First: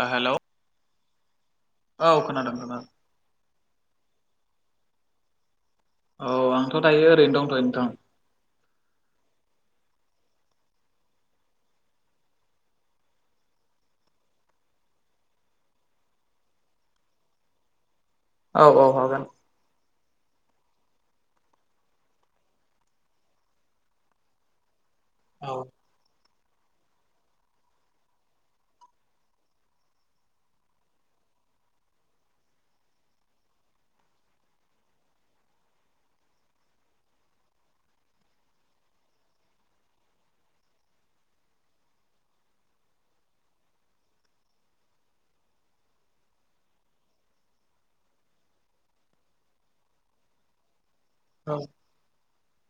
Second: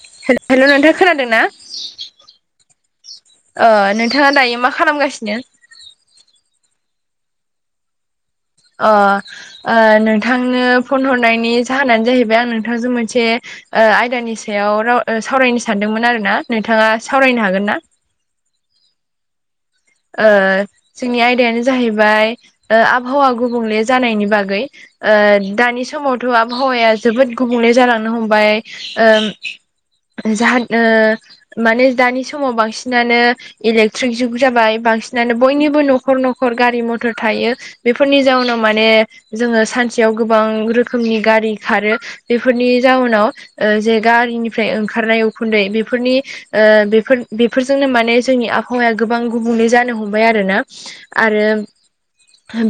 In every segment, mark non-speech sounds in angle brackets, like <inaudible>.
ओ hello hello नोंथां खोनादों ना? औ खोनादों खोनादों ओ नोंथाङा दायो मा खालामगासिनो? औ आंथ' दायो ओरैनो दंथ'यो नोंथां ओ ओ नोंथांनो फन हरनायनि जाहोनानो जाहैबाय आं नोंथांजों मोनसे ओ आयदानि सायाव सावरायनो सानदोंमोन आरो ना नोंथाङा सावरायनो हागोन ना? औ औ हागोन। ओ जोंनि आयदायानो जाहैबाय दा आबहावा गुबुंले जानायनि बागै ओ औ दानि समावथ' आबहावाया जोबोद गुबुंले जालांनो हमबाय ओ जाहा ओ माने दानि समाव बांसिनानो इलेकट्रिक जुग जाबाय। बांसिनानो बयनिबो न'खर न'खर गारि मथर थायो। बेफोरनि जाउनाव माने जोङो सानसेयाव गोबां रोखोमनि गारि खारो बेफोरनि जाउनाव ओ जे गारिनिफ्राय ओंखारनाय उखुन्दै बेफोरनि ओ बेफोर बेफोरजोंनो माने जोंनि आबहावाया गोबां गुबुंले जानो हमबाय आरो ना आरो औ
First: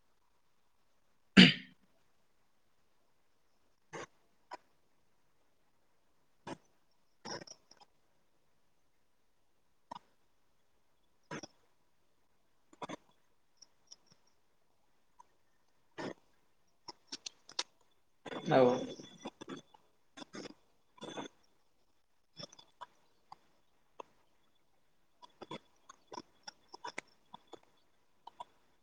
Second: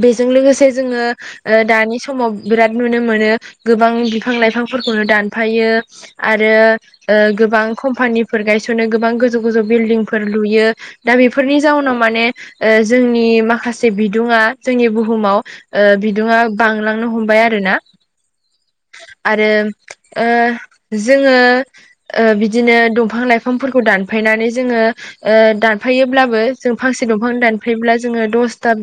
बेजों लोगोसे जोङो दानि समाव बिराद नुनो मोनो गोबां बिफां लाइफांफोरखौनो दानफायो। आरो ओ गोबां कम्पानिफोर गायस'नो गोबां गोजौ गोजौ बिल्डिंफोर लुयो दा बेफोरनि जाउनाव माने ओ जोंनि माखासे बिदुङा जोंनि बुहुमाव ओ बिदुुङा बांलांनो हमबाय आरो ना औ आरो ओ जोङो ओ बिदिनो दंफां लाइफांफोरखौ दानफायनानै जोङो ओ दानफायोब्लाबो जों फांसे दंफां दानफैब्ला जोङो दसथा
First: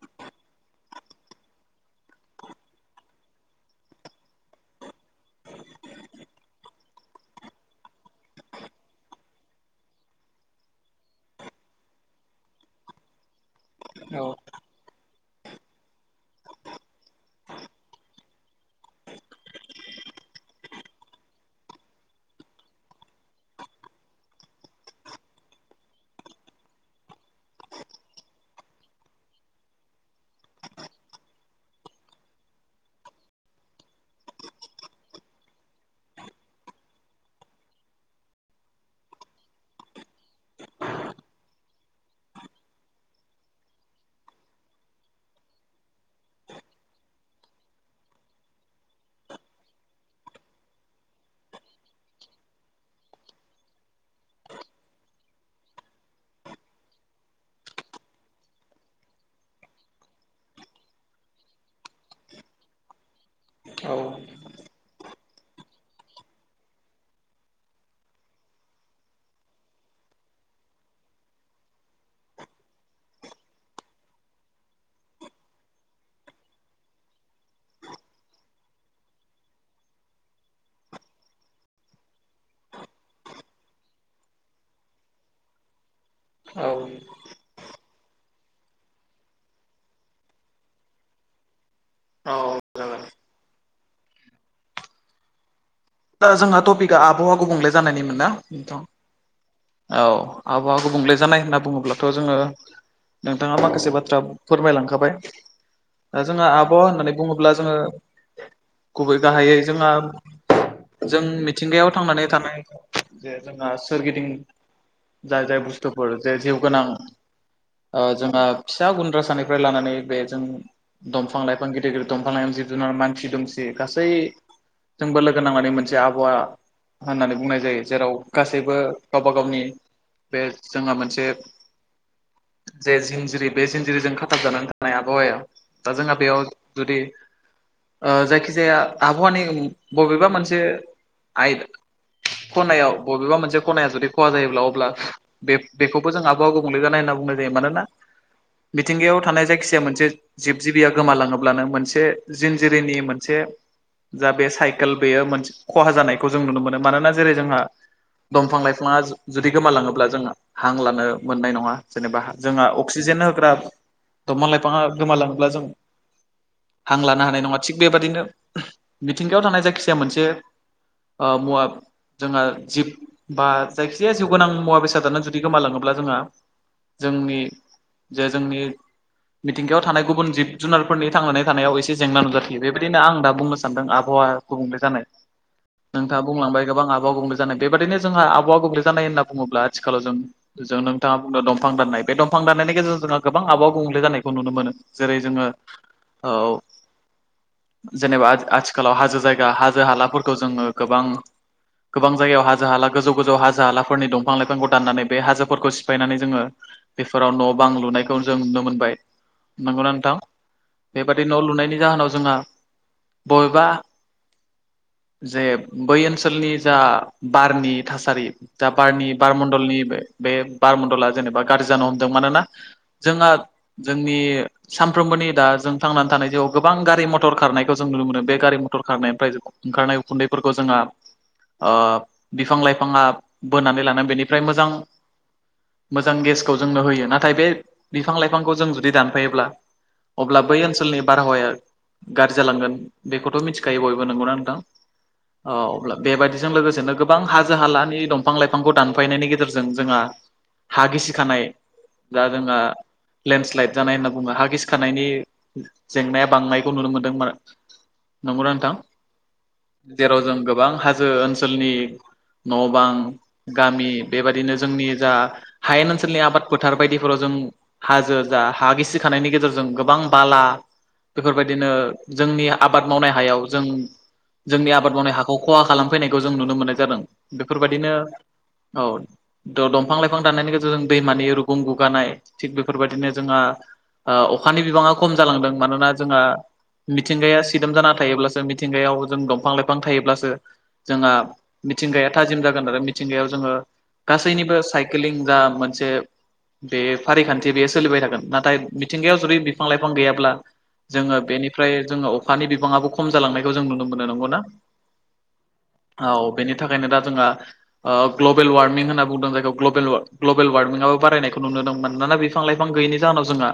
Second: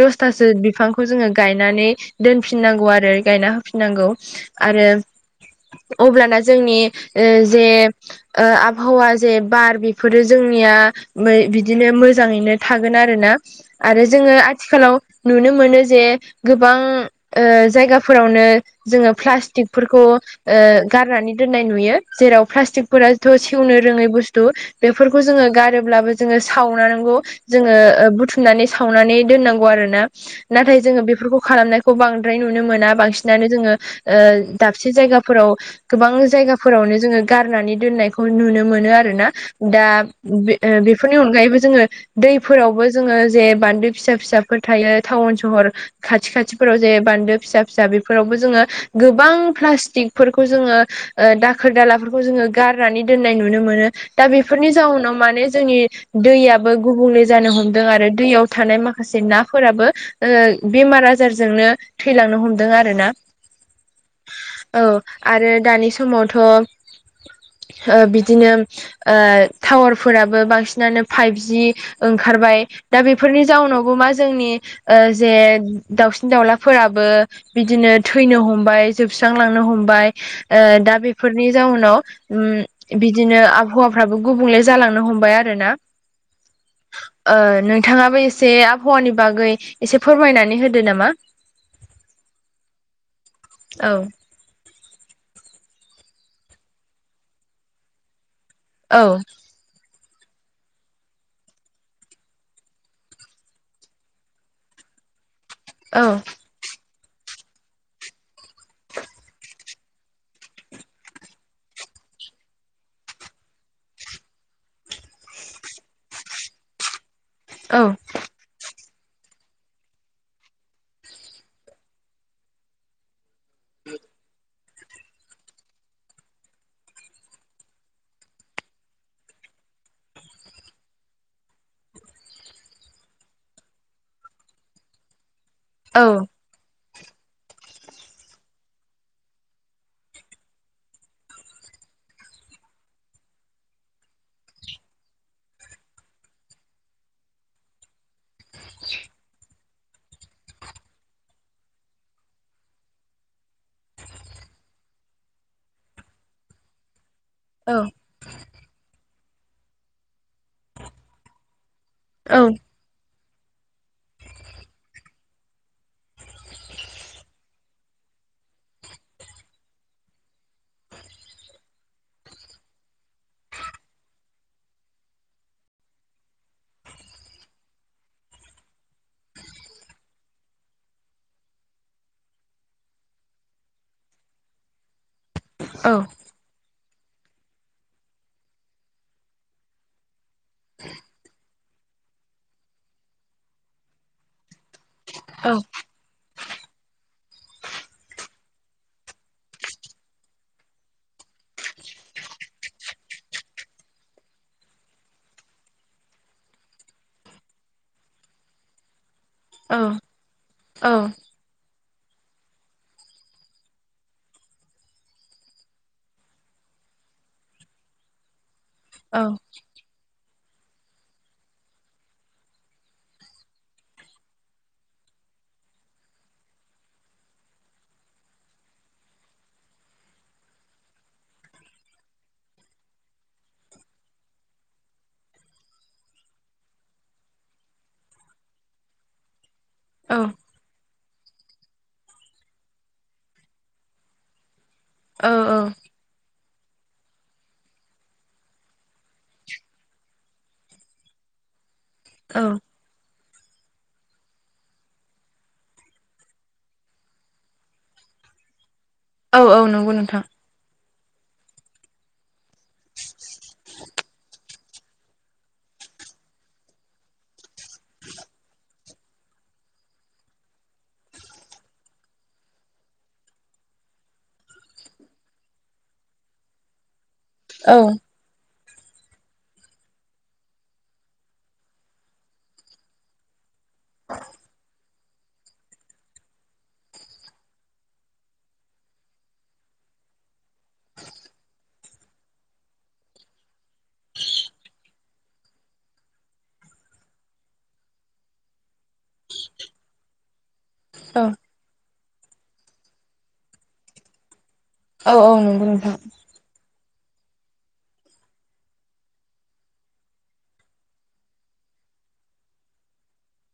दसथासो बिफांखौ जोङो गायनानै दोनफिननांगौ आरो गायना होफिननांगौ। आरो अब्लाना जोंनि ओ जे ओ आबहावा जे बार बेफोरो जोंनिया बिदिनो मो मोजाङैनो थागोन आरोना आरो जोङो आथिखालाव नुनो मोनो जे गोबां ओ जायगाफोरावनो जोङो प्लास्टिकफोरखौ ओ गारनानै दोननाय नुयो जेराव प्लास्टिकफोराथ' सेवनो रोङै बुस्थु बेफोरखौ जोङो गारोब्लाबो जोङो सावनानै जोङो बुथुमनानै सावनानै दोननांगौ आरोना। नाथाय जोङो बेफोरखौ खालामनायखौ बांद्राय नुनो मोना बांसिनानो जोङो ओ दाबसे जायगाफोराव गोबां जायगाफोरावनो जोङो गारनानै दोननायखौ नुनो मोनो आरो ना। दा बे बेफोरनि अनगायैबो जोङो दैफोरावबो जोङो जे बान्दो फिसा फिसाफोर थायो टाउन सहर खाथि खाथिफोराव जे बान्दो फिसा फिसा बेफोरावबो जोङो गोबां प्लास्टिकफोरखौ जोङो ओ दाखोर दालाफोरखौ जोङो गारनानै दोननाय नुनो मोनो। दा बेफोरनि जाउनाव माने जोंनि दैया बो गुबुंले जानो हमदों आरो दैयाव थानाय माखासे नाफोराबो ओ बेमार आजारजोंनो थैलांनो हमदों आर ना औ औ आरो दानि समावथ' ओ बिदिनो ओ टावार फोराबो बांसिनानो फाइभ जि ओंखारबाय दा बेफोरनि जाउनावबो मा जोंनि ओ जे दाउसिन दाउलाफोराबो बिदिनो थैनो हमबाय जोबस्रांलांनो हमबाय ओ दा बेफोरनि जाउनाव उम बिदिनो आबहावाफ्राबो गुबुंले जालांनो हमबाय आरो ना औ ओ नोंथाङाबो एसे आबहावानि बागै एसे फोरमायनानै होदो नामा औ औ ओ जोंहा टपिकआ आबहावा गुबुंले जानायनिमोन ना औ औ आबहावा गुबुंले जानाय होनना बुङोब्लाथ' जोङो नोंथाङा माखासे बाथ्रा फोरमायलांखाबाय औ ओ जोंङो आबहावा होननानै बुङोब्ला जोङो गुबै गाहायै जोंहा जों मिथिंगायाव थांनानै थानाय जे जोंहा सोरगिदिं जाय जाय बुस्थुफोर जे जिउ गोनां औ ओ जोंहा फिसा गुन्द्रा सानिफ्राय लानानै बे जों दंफां लाइफां गिदिर गिदिर दंफां लाइफां जिब जुनार मानसि दुमसि गासै जोंबो लोगो नांनानै मोन जे आबहावा होननानै बुंनाय जायो जेराव गासैबो गावबा गावनि बे जोंहा मोनसे जे जिंजिरि बे जिंजिरिजों खाथाब जानानै थानाय आबहावाया दा औ जोंहा बेयाव जुदि ओ जायखिजाया आबहावानि बबेबा मोनसे आय खनायाव बबेबा मोनसे खनाया जुदि खहा जायोब्ला अब्ला बे बेखौबो जों आबहावा गुबुंले जानाय होनना बुंनाय जायो मानोना मिथिंगायाव थानाय जायखिजाया मोनसे जिब जिबिया गोमालाङोब्लानो मोनसे जिनजिरिनि मोनसे जा बे साइकेल बेयो मोनसे खहा जानायखौ जों नुनो मोनो मानोना जेरै जोंहा औ दंफां लाइफाङा जुदि गोमालाङोब्ला जों हां लानो मोननाय नङा जेनेबा औ जोंहा अक्सिजेन होग्रा दंफां लाइफाङा गोमालाङोब्ला जों हां लानो हानाय नङा थिग बेबादिनो मिथिंगायाव थानाय जायखिजाया मोनसे ओ मुवाब जोंहा जिब बा जायखिजाया जिउ गोनां मुवा बेसादानो जुदि गोमालाङोब्ला जोंहा जोंनि जे जोंनि मिथिंगायाव थानाय गुबुन जिब जुनारफोरनि थांनानै थानायाव एसे जेंना नुजाथियो बेबायदिनो आं दा बुंनो सानदों आबहावा गुबुंले जानाय औ नोंथाङा बुंलांबाय गोबां आबहावा गुबुंले जानाय बेबायाददिनो जोंहा आबहावा गुबुंले जानाय होनना बुङोब्ला आथिखालाव जों जों नोंथाङा बुंदों दंफां दान्नाय बे दंफां दान्नायनि गेजेरजों जोंहा गोबां आबहावा गुबुंले जानायखौ नुनो मोनो। जेरै जोङो औ औ जेनेबा आथ आथि खालाव हाजो जायगा हाजो हालाफोरखौ जोङो गोबां गोबां जायगायाव हाजो हाला गोजौ गोजौ हाजो हालाफोरनि दंफां लाइफांखौ दाननानै बे हाजोफोरखौ सिफायनानै जोङो बेफोराव न' बां लुनायखौ जों नुनो मोनबाय। औ नंगौ ना नोंथां औ बेबादि न' लुनायनि जाहोनाव जोंहा बबेबा जे बै ओनसोलनि जा बारनि थासारि दा बारनि बारमण्डलनि बे बे बारमन्डला जेनेबा गाज्रि जानो हमदों मानोना जोंहा जोंनि सानफ्रोमबोनि दा जों थांनानै थानाय जिउआव गोबां गारि मथर खारनायखौ जों नुनो मोनो बे गारि मथर खारनायनिफ्राय जो ओंखारनाय उखुन्दैफोरखौ जोंहा ओ बिफां लाइफाङा बोनानै लानानै बेनिफ्राय मोजां मोजां गेसखौ जोंनो होयो नाथाय बे बिफां लाइफांखौ जों जुदि दानफायोब्ला औ अब्ला बै ओनसोलनि बारहावाया गाज्रि जालांगोन बेखौथ' मिथिखायो बयबो नंगौना नोंथां? औ अब्ला बेबायदि जों लोगोसेनो गोबां हाजो हालानि दंफां लाइफांखौ दानफायनायनि गेजेरजों जोंहा हा गिसि खानाय दा औ जोंहा लेन्डस्लाइद जानाय होनना बुङो हा गिखानायनि जेंनाया बांनायखौ नुनो मोन्दों मा नंगौना नोंथां? औ औ न जेराव जों गोबां हाजो ओनसोलनि न' बां गामि बेबायाददिनो जोंनि जा हायेन ओनसोलनि आबाद फोथार बायदिफोराव जों हाजो जा हा गिसि खानायनि गेजेरजों गोबां बाला बेफोरबायदिनो जोंनि आबाद मावनाय हायाव जों जोंनि आबाद मावनाय हाखौ खहा खालामफैनायखौ जों नुनो मोननाय जादों औ बेफोरबायाददिनो औ द दंफां लाइफां दाननायनि गेजेरजों दैमानि रुगुं गुगानाय थिग बेफोरबायदिनो जोंहा ओ अखानि बिबाङाव खम जालांदों मानोना जोंहा मिथिंगाया सिदोम जाना थायोब्लासो मिथिंगायाव जों दंफां लाइफां थायोब्लासो जोंहा मिथिंगाया थाजिम जागोन आरो मिथिंगायाव जोङो गासैनिबो साइकेलिं जा मोनसे बे फारिखान्थि बेयो सोलिबाय थागोन नाथाय मिथिंगायाव जुदि बिफां लाइफां गैयाब्ला जोङो औ बेनिफ्राय जोङो अखानि बिबाङाबो खम जालांनायखौ जों नुनो मोनो नंगौ ना औ औ नंगौ नोंथां औ बेनि थाखायनो दा जोंहा ओ ग्लबेल व्मिं होनना बुंदों जायखौ ग्लबेल वारमिंबो बारायनायखौ नुनोदोंमोनाना बे बिफां लाइफां गैयनि जाहोनाव जोंहा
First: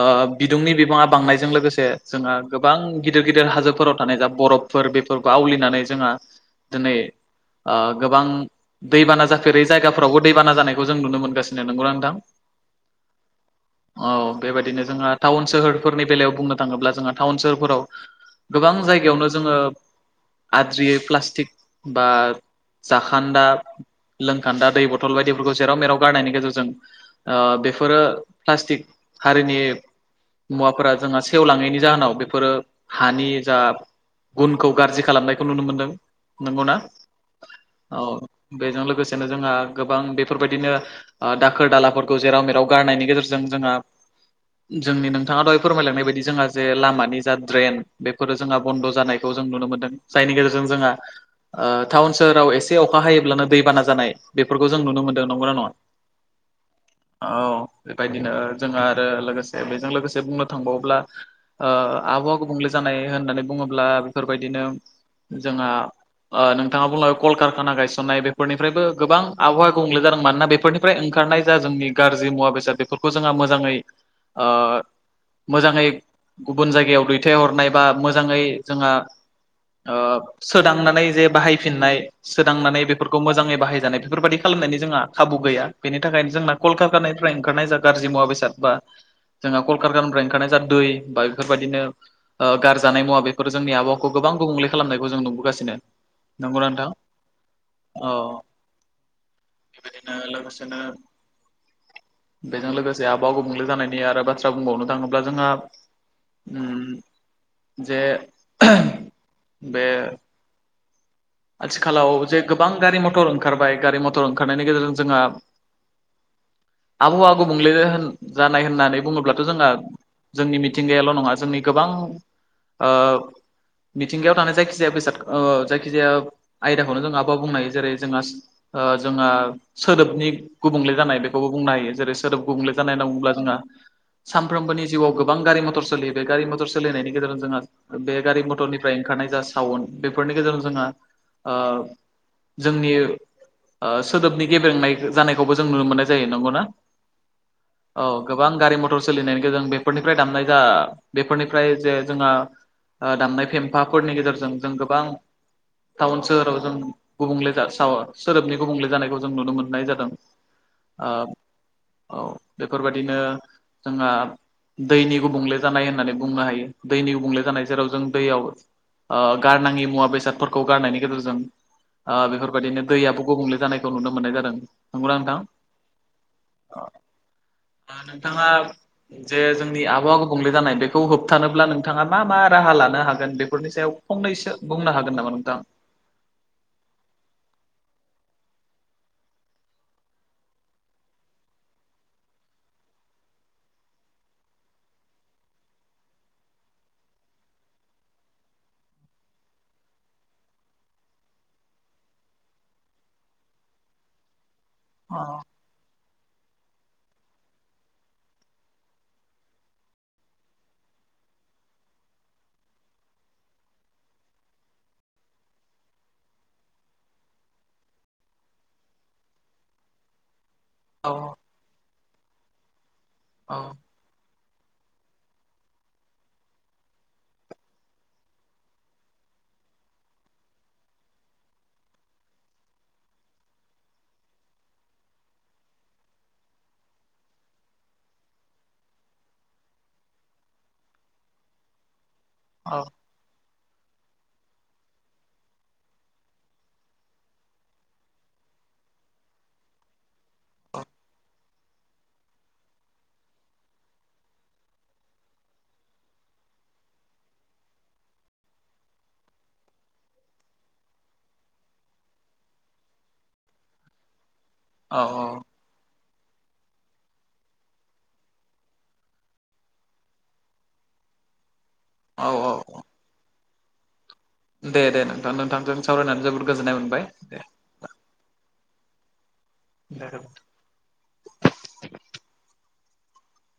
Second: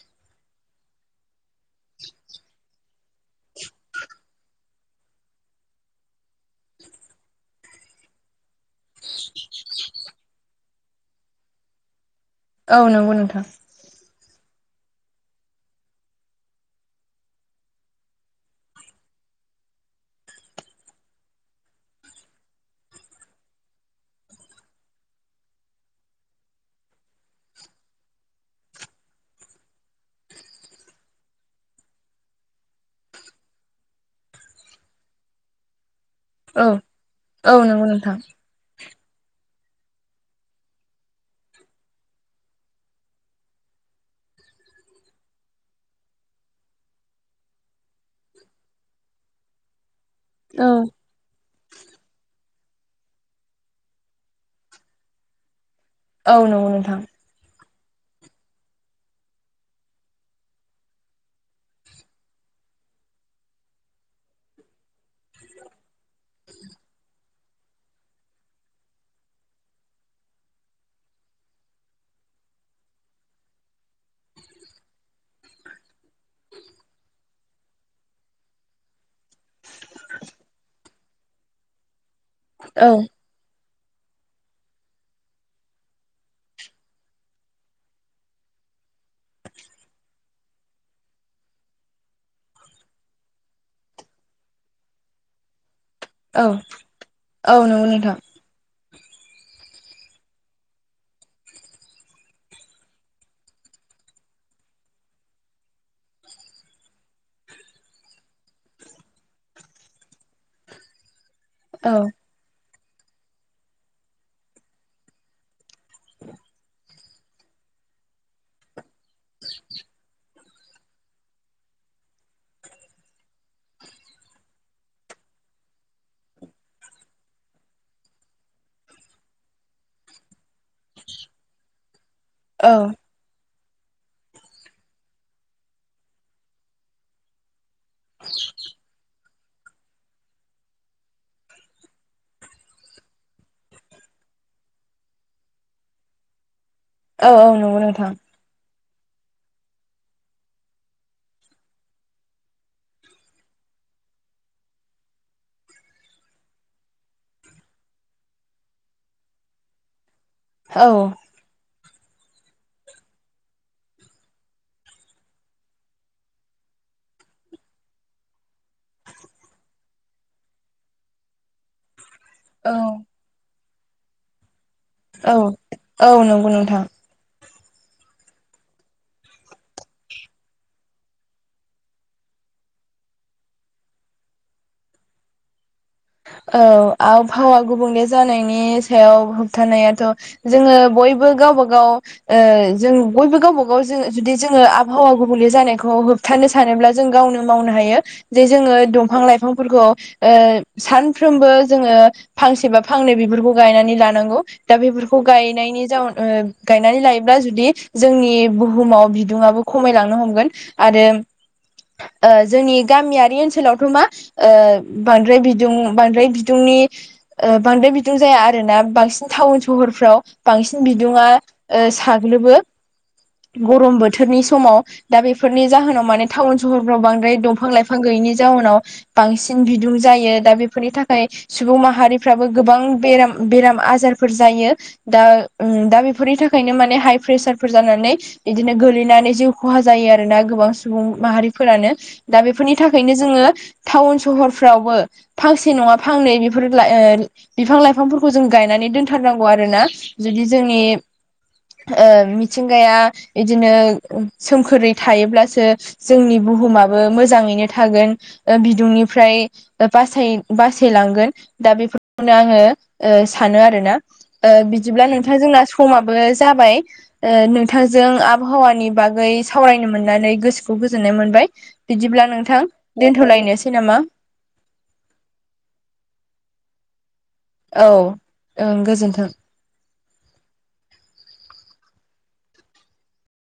ओ बिदुंनि बिबाङा बांनायजों लोगोसे जोंहा गोबां गिदिर गिदिर हाजोफोराव थानाय जा बरफ फोर बेफोरखौ आवलिनानै जोंहा दिनै ओ गोबां दैबाना जाफेरै जायगाफ्रावबो दैबाना जानायखौ जों नुनो मोनगासिनो नंगौना नोंथां? औ नंगौ नोंथां। औ बेबायदिनो जोंहा टाउन सोहोरफोरनि बेलायाव बुंनो थाङोब्ला जोंहा टाउन सोहोरफोराव गोबां जायगायावनो जोङो आद्रियै प्लास्टिक बा जाखान्दा लोंखान्दा दै बथल बायदिफोरखौ जेराव मेराव गारनायनि गेजेरजों ओ बेफोरो प्लास्टिक हारिनि मुवाफोरा जोंहा सेवलाङैनि जाहोनाव बेफोरो हानि जा गुनखौ गाज्रि खालामनायखौ नुनो मोनदों नंगौ औ ना? नंगौ औ नोंथां बेजों लोगोसेनो जोंहा गोबां बेफोरबायदिनो ओ दाखोर दालाफोरखौ जेराव मेराव गारनायनि गेजेरजों जोंहा जोंनि नोंथाङा दहाय फोरमायलांनाय बायदि जोंहा जे लामानि जा ड्रेन बेफोरो जोंहा बन्द जानाय खौ जों नुनो मोनदों जायनि गेजेरजों औ जोंहा ओ टाउन सोहोराव एसे अखा हायोब्लानो दैबाना जानाय बेफोरखौ जों नुनो मोनदों नंगौना नङा औ नंगौ नोंथां औ बेबायदिनो जोंहा आरो लोगोसे बेजों लोगोसे बुंनो थांबावोब्ला ओ आबहावा गुबुंले जानाय होननानै बुङोब्ला बेफोरबायदिनो जोंहा ओ नोंथाङा बुंलांबाय कलकारखाना गायसननाय बेफोरनिफ्रायबो गोबां आबहावा गुबुंले जादों मानोना बेफोरनि निफ्राय ओंखारनाय जा जोंनि गाज्रि मुवा बेसाद बेफोरखौ जोंहा मोजाङै ओ मोजाङै गुबुन जायगायाव दैथायहरनाय बा मोजाङै जोंहा ओ सोदांनानै जे बाहायफिननाय सोदांनानै औ बेफोरखौ मोजाङै बाहायजानाय बेफोरबायादि खालामनायनि जोंहा खाबु गैया बेनि थाखायनो जोंना कलकतानिफ्राय ओंखारनाय जा गाज्रि मुवा बेसाद बा जोंहा कलकार गाननिफ्राय ओंखारनाय जा दै बा बेफोरबायदिनो ओ गारजानाय मुवा बेफोर जोंनि आबावा खौ गोबां गुबुंले खालामनायखौ जों नुबोगासिनो औ नंगौना नोंथां औ नंगौ नोंथां औ बेबायदिनो लोगोसेनो बेजों लोगोसे आबहावा गुबुंले जानायनि आरो बाथ्रा बुंबावनो थाङोब्ला जोंहा उम जे बे औ आथिखालाव जे गोबां गारि मथर ओंखारबाय गारि मथर ओंखारनायनि गेजेरजों जोंहा आबहावा गुबुंले होन जानाय होननानै बुङोब्लाथ' जोंहा जोंनि मिथिंगायाल' नङा जोंनि गोबां ओ मिथिंगायाव थानाय जायखिजाया बेसाद ओ जायखिजाया आयदाखौनो जों आबहावा बुंनो हायो जेरै जोंहा ओ जोंहा सोदोबनि गुबुंले जानाय बेखौबो बुंनो हायो जेरै सोदोब औ गुबुंले जानाय होनना बुंब्ला जोंहा सानफ्रोमबोनि जिउआव गोबां गारि मथर सोलियो बे गारि मथर सोलिनायनि गेजेरजों जोंहा बे गारि मथरनिफ्राय ओंखारनाय जा साउन्ड बेफोरनि गेजेरजों जोंहा ओ जोंनि ओ सोदोबनि गेब्रेंनाय जानायखौबो जों नुनो मोननाय जायो नंगौना? औ औ नंगौ औ नोंथां गोबां गारि मथर सोलिनायनि गोजों बेफोरनिफ्राय दामनाय जा बेफोरनिफ्राय जे जोंहा ओ दामनाय फेम्फाफोरनि गेजेरजों जों गोबां टाउन सोहोराव जों गुबुंले जा साव सोदोबनि गुबुंले जानायखौ जों नुनो मोननाय जादों औ ओ औ बेफोरबायदिनो जोंहा दैनि गुबुंले जानाय होननानै बुंनो हायो दैनि गुबुंले जानाय जेराव जों दैयाव ओ गारनाङि मुवा बेसादफोरखौ गारनायनि गेजेरजों ओ बेफोर औ बायदिनो दैयाबो गुबुंले जानायखौ नुनो मोननाय जादों नंगौ ना औ नोंथां औ नंगौ अ <inaudible> ओ नोंथाङा जे जोंनि आबहावा गुबुंले जानाय बेखौ होबथानोब्ला नोंथाङा मा मा राहा लानो हागोन बेफोरनि सायाव फंनैसो बुंनो हागोन नामा नोंथां? औ आबहावा गुबुंले जानायनि सायाव होबथानायाथ' जोङो बयबो गावबा गाव ओ जों बयबो गावबा गाव जों जुदि जोङो आबहावा गुबुंले जानायखौ होब थानो सानोब्ला जों गावनो मावनो हायो जे जोङो दंफां लाइफांफोरखौ ओ सानफ्रोमबो जोङो फांसे बा फांनै बिफोरखौ गायनानै लानांगौ दा बेफोरखौ अ गायनायनि जाउन ओ गायनानै लायोब्ला जुदि जोंनि बुहुमाव बिदुङाबो खमायलांनो हमगोन आरो ओ जोंनि गामियारि ओनसोलावथ' मा ओ बांद्राय बिदि बांद्राय बिदुंनि ओ बांद्राय बिदुं जाया आरोना बांसिन टाउन सहरफ्राव बांसिन औ बिदुुङा ओ साग्लोबो औ गरम बो थोरनि समाव दा बेफोरनि जाहोनाव माने टाउन सहरफ्राव बांद्राय दंफां लाइफां गैयैनि जाहोनाव बांसिन बिदुं जायो दा बेफोरनि थाखाय सुबुं माहारिफ्राबो गोबां बेराम बेराम आजारफोर जायो दा उम दा बेफोरनि थाखायनो माने हाइ प्रेसारफोर जानानै बिदिनो गोलैनानै जिउ खहा जायो आरो ना गोबां सुबुं माहारिफोरानो दा बेफोरनि औ थाखायनो जोङो टाउन सहरफ्रावबो फांसे नङा फांनै बेफोर लाय ओ बिफां लाइफांफोरखौ जों गायनानै दोनथारनांगौ आरो ना जुदि जोंनि ओ मिथिंगाया बिदिनो सोमखोरै थायोब्लासो जोंनि बुहुमाबो मोजाङैनो थागोन ओ बिदुंनिफ्राय बासाय-बासायलांगोन दा बेफोरखौनो आङो ओ सानो आरोना ओ बिदिब्ला नोंथां औ जोंना समाबो जाबाय ओ नोंथांजों आबहावानि बागै सावरायनो मोननानै गोसोखौ गोजोननाय मोनबाय बिदिब्ला औ औ नोंथां औ दोनथ'लायनोसै नामा दे दे नोंथां नोंथांजों सावरायनानै जोबोद गोजोननाय मोनबाय दे औ ओं गोजोन्थों <unintelligible>